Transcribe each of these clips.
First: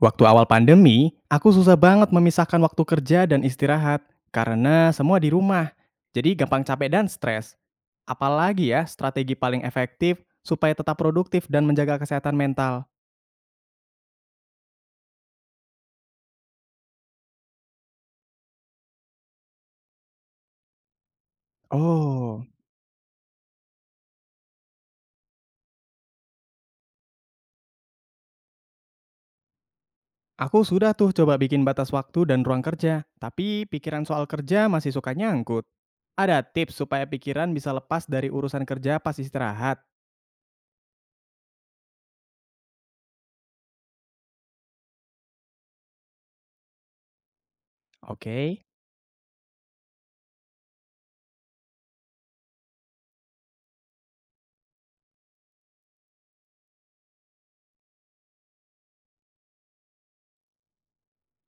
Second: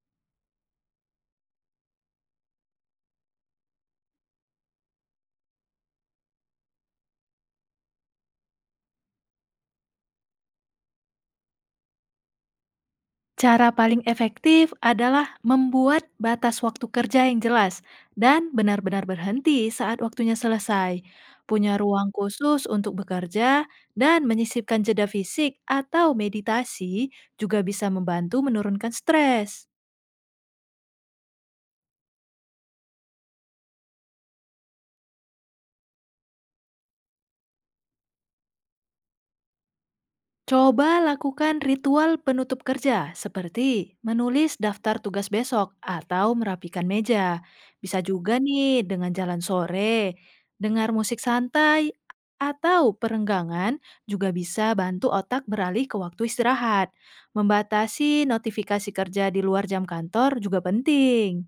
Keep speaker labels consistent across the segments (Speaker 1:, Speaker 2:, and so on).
Speaker 1: Waktu awal pandemi, aku susah banget memisahkan waktu kerja dan istirahat karena semua di rumah. Jadi gampang capek dan stres. Apalagi ya strategi paling efektif supaya tetap produktif dan menjaga kesehatan mental.
Speaker 2: Cara paling efektif adalah membuat batas waktu kerja yang jelas dan benar-benar berhenti saat waktunya selesai. Punya ruang
Speaker 1: Oh,
Speaker 2: khusus untuk bekerja dan menyisipkan jeda fisik atau meditasi juga bisa membantu menurunkan stres.
Speaker 1: aku sudah tuh coba bikin batas waktu dan ruang kerja, tapi pikiran soal kerja masih suka nyangkut. Ada tips supaya pikiran bisa lepas dari urusan kerja pas istirahat.
Speaker 2: Coba lakukan ritual penutup kerja seperti menulis daftar tugas besok atau merapikan meja. Bisa juga
Speaker 1: Oke.
Speaker 2: nih dengan jalan sore, dengar musik santai, atau perenggangan juga bisa bantu otak beralih ke waktu istirahat. Membatasi notifikasi kerja di luar jam kantor juga penting.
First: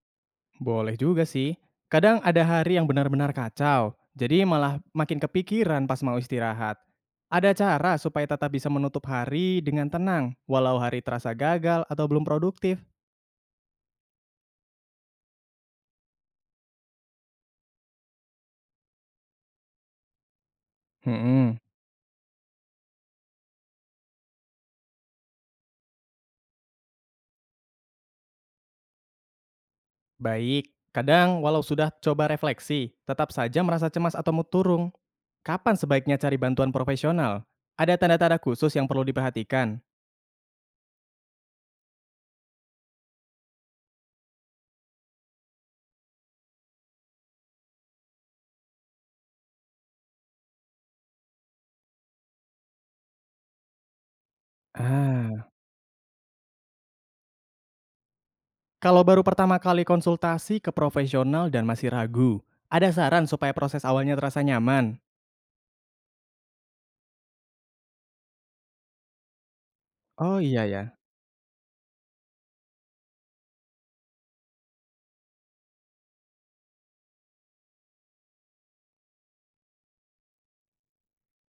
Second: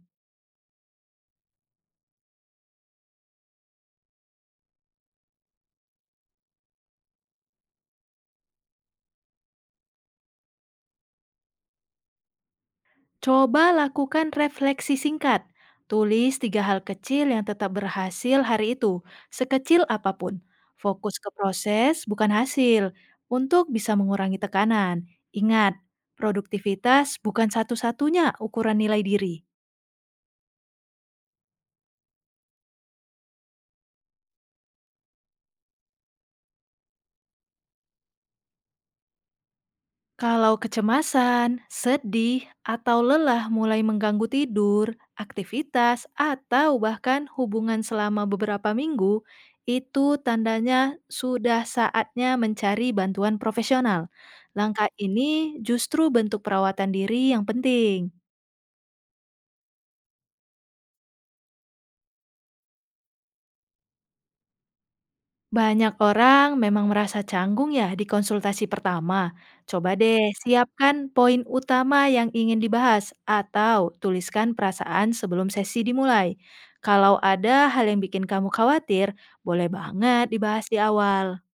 Speaker 1: Boleh juga sih. Kadang ada hari yang benar-benar kacau, jadi malah makin kepikiran pas mau istirahat. Ada cara supaya tetap bisa menutup hari dengan tenang, walau hari terasa gagal atau belum produktif.
Speaker 2: Coba lakukan refleksi singkat. Tulis tiga hal kecil yang tetap berhasil hari itu, sekecil apapun. Fokus ke
Speaker 1: Hmm,
Speaker 2: proses, bukan hasil, untuk bisa mengurangi tekanan. Ingat, produktivitas bukan satu-satunya ukuran nilai diri.
Speaker 1: baik. Kadang walau sudah coba refleksi, tetap saja merasa cemas atau mood turun. Kapan sebaiknya cari bantuan profesional? Ada tanda-tanda khusus yang perlu diperhatikan?
Speaker 2: Kalau kecemasan, sedih, atau lelah mulai mengganggu tidur, aktivitas, atau bahkan hubungan selama beberapa minggu, itu tandanya sudah saatnya mencari bantuan profesional. Langkah
Speaker 1: Ah.
Speaker 2: ini justru bentuk perawatan diri yang penting.
Speaker 1: Kalau baru pertama kali konsultasi ke profesional dan masih ragu, ada saran supaya proses awalnya terasa nyaman?
Speaker 2: Banyak orang memang merasa canggung ya di konsultasi pertama. Coba deh
Speaker 1: Oh iya ya.
Speaker 2: siapkan poin utama yang ingin dibahas atau tuliskan perasaan sebelum sesi dimulai. Kalau ada hal yang bikin kamu khawatir, boleh banget dibahas di awal.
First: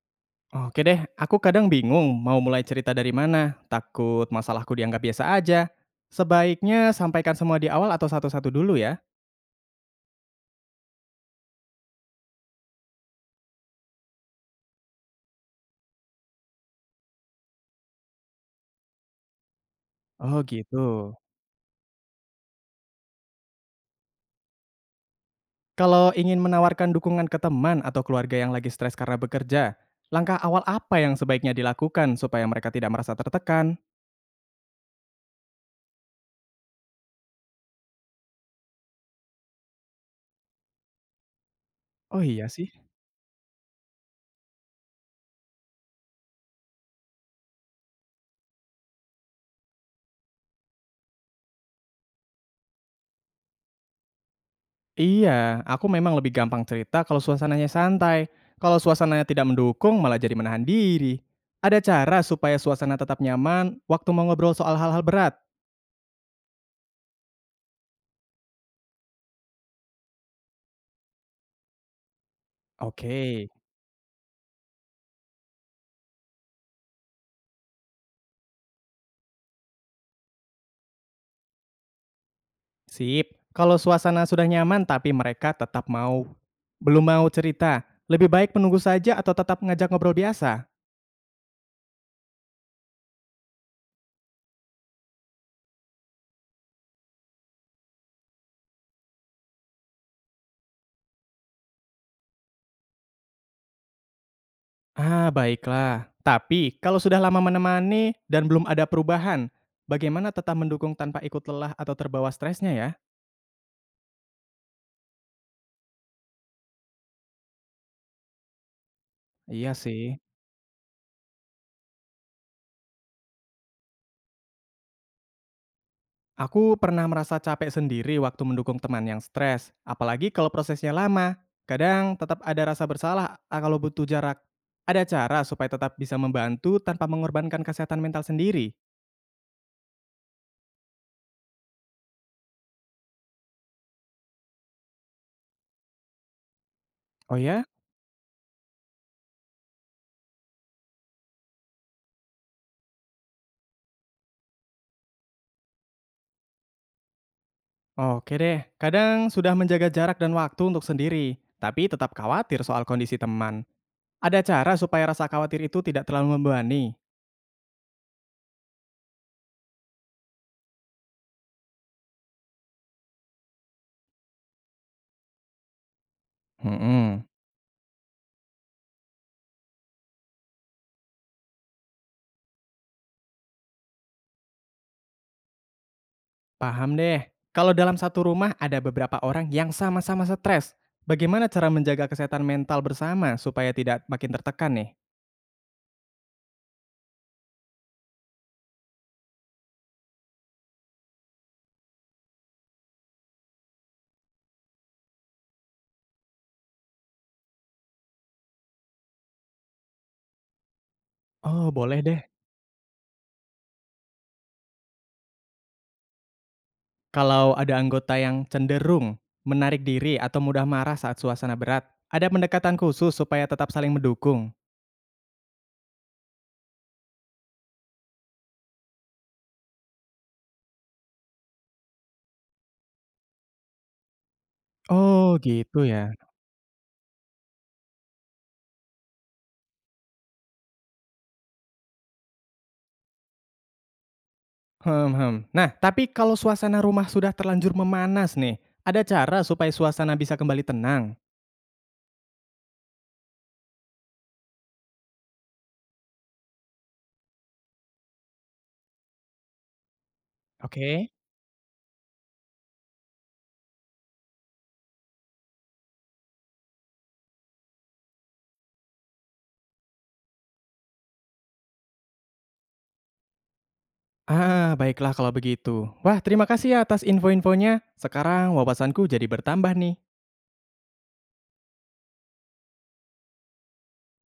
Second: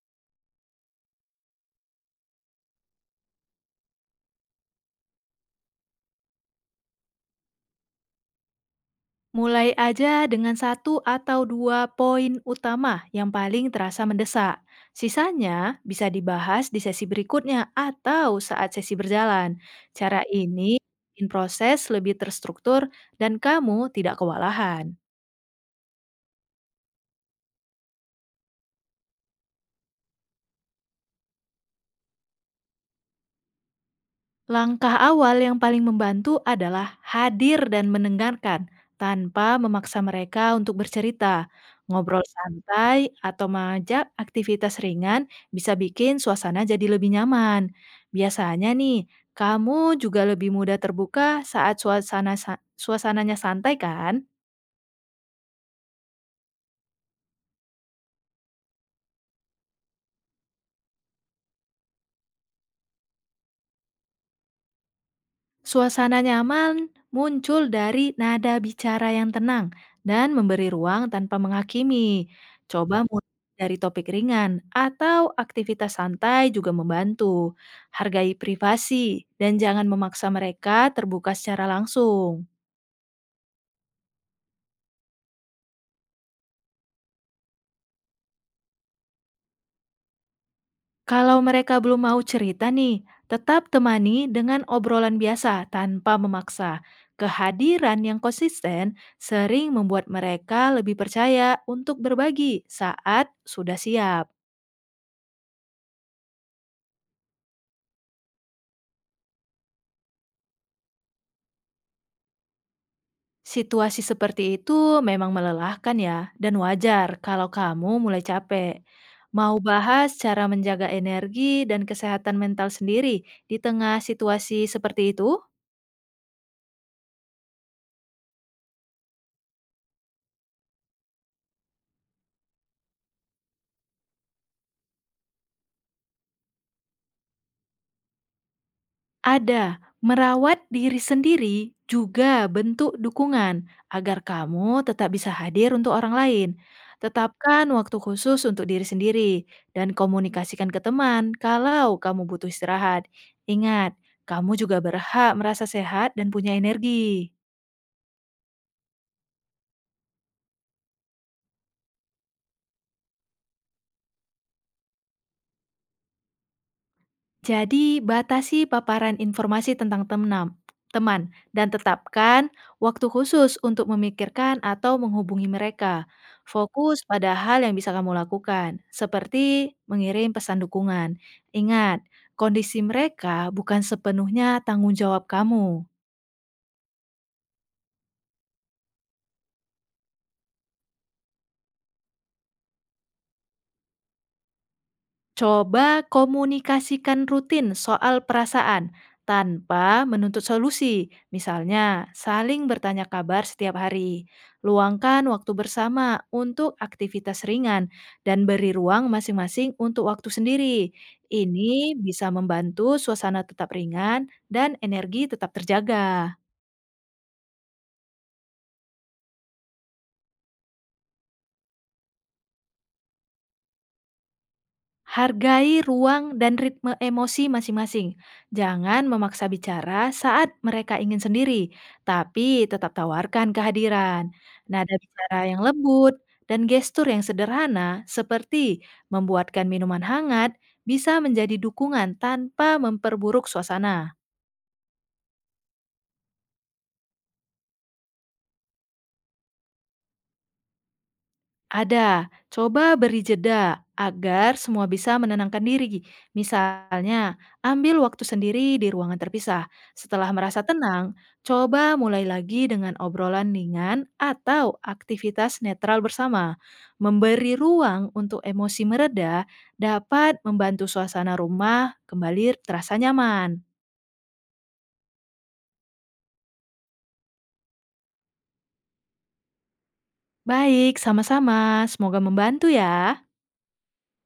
Speaker 1: Oke deh, aku kadang bingung mau mulai cerita dari mana. Takut masalahku dianggap biasa aja. Sebaiknya sampaikan semua di awal atau satu-satu dulu ya.
Speaker 2: Mulai aja dengan satu atau dua poin utama yang paling terasa mendesak. Sisanya bisa dibahas di sesi berikutnya atau saat sesi berjalan. Cara
Speaker 1: Oh gitu.
Speaker 2: ini bikin proses lebih terstruktur dan kamu tidak kewalahan.
Speaker 1: Kalau ingin menawarkan dukungan ke teman atau keluarga yang lagi stres karena bekerja, langkah awal apa yang sebaiknya dilakukan supaya mereka tidak merasa tertekan?
Speaker 2: Langkah awal yang paling membantu adalah hadir dan mendengarkan tanpa memaksa mereka untuk bercerita.
Speaker 1: Oh
Speaker 2: Ngobrol
Speaker 1: iya sih.
Speaker 2: santai atau mengajak aktivitas ringan bisa bikin suasana jadi lebih nyaman. Biasanya nih, kamu juga lebih mudah terbuka saat suasananya santai, kan?
Speaker 1: Iya, aku memang lebih gampang cerita kalau suasananya santai. Kalau suasananya tidak mendukung, malah jadi menahan diri. Ada cara supaya suasana tetap nyaman waktu mau ngobrol soal hal-hal berat.
Speaker 2: Suasana nyaman muncul dari nada bicara yang tenang dan memberi ruang tanpa menghakimi. Coba mulai
Speaker 1: Oke,
Speaker 2: dari topik ringan atau aktivitas santai juga membantu. Hargai privasi dan jangan memaksa mereka terbuka secara langsung.
Speaker 1: sip. Kalau suasana sudah nyaman tapi mereka tetap mau belum mau cerita, lebih baik menunggu saja atau tetap ngajak ngobrol biasa?
Speaker 2: Kalau mereka belum mau cerita nih, tetap temani dengan obrolan biasa tanpa memaksa. Kehadiran yang konsisten sering membuat mereka lebih percaya untuk berbagi saat sudah siap.
Speaker 1: Ah, baiklah. Tapi kalau sudah lama menemani dan belum ada perubahan, bagaimana tetap mendukung tanpa ikut lelah atau terbawa stresnya ya?
Speaker 2: Situasi seperti itu memang melelahkan ya, dan wajar kalau kamu mulai capek. Mau
Speaker 1: Iya
Speaker 2: bahas
Speaker 1: sih.
Speaker 2: cara menjaga energi dan kesehatan mental sendiri di tengah situasi seperti itu?
Speaker 1: Aku pernah merasa capek sendiri waktu mendukung teman yang stres, apalagi kalau prosesnya lama. Kadang tetap ada rasa bersalah ah, kalau butuh jarak. Ada cara supaya tetap bisa membantu tanpa mengorbankan kesehatan mental sendiri.
Speaker 2: Ada, merawat diri sendiri juga bentuk dukungan agar kamu tetap bisa hadir untuk orang lain.
Speaker 1: Oh ya?
Speaker 2: Tetapkan waktu khusus untuk diri sendiri dan komunikasikan ke teman kalau kamu butuh istirahat. Ingat, kamu juga berhak merasa sehat dan punya energi.
Speaker 1: Oke deh. Kadang sudah menjaga jarak dan waktu untuk sendiri, tapi tetap khawatir soal kondisi teman. Ada cara supaya rasa khawatir itu tidak terlalu membebani.
Speaker 2: Jadi, batasi paparan informasi tentang teman dan tetapkan waktu khusus untuk memikirkan atau menghubungi mereka. Fokus
Speaker 1: Hmm.
Speaker 2: pada hal yang bisa kamu lakukan, seperti mengirim pesan dukungan. Ingat, kondisi mereka bukan sepenuhnya tanggung jawab kamu.
Speaker 1: Paham deh. Kalau dalam satu rumah ada beberapa orang yang sama-sama stres, bagaimana cara menjaga kesehatan mental bersama supaya tidak makin tertekan nih?
Speaker 2: Coba komunikasikan rutin soal perasaan tanpa menuntut solusi. Misalnya, saling bertanya kabar setiap hari. Luangkan waktu bersama untuk aktivitas ringan dan beri ruang masing-masing untuk waktu sendiri.
Speaker 1: Oh,
Speaker 2: Ini
Speaker 1: boleh deh.
Speaker 2: bisa membantu suasana tetap ringan dan energi tetap terjaga.
Speaker 1: Kalau ada anggota yang cenderung menarik diri atau mudah marah saat suasana berat, ada pendekatan khusus supaya tetap saling mendukung.
Speaker 2: Hargai ruang dan ritme emosi masing-masing. Jangan memaksa bicara saat mereka ingin sendiri, tapi tetap tawarkan kehadiran. Nada
Speaker 1: Oh,
Speaker 2: bicara yang
Speaker 1: gitu ya.
Speaker 2: lembut dan gestur yang sederhana seperti membuatkan minuman hangat bisa menjadi dukungan tanpa memperburuk suasana.
Speaker 1: Hmm, hmm. Nah, tapi kalau suasana rumah sudah terlanjur memanas nih, ada cara supaya suasana bisa kembali tenang.
Speaker 2: Ada, coba beri jeda agar semua bisa menenangkan diri. Misalnya, ambil waktu sendiri di ruangan terpisah. Setelah merasa
Speaker 1: Oke.
Speaker 2: tenang, coba mulai lagi dengan obrolan ringan atau aktivitas netral bersama. Memberi ruang untuk emosi mereda dapat membantu suasana rumah kembali terasa nyaman.
Speaker 1: Ah, baiklah kalau begitu. Wah, terima kasih ya atas info-infonya. Sekarang wawasanku jadi bertambah nih.
Speaker 2: Baik, sama-sama. Semoga membantu ya.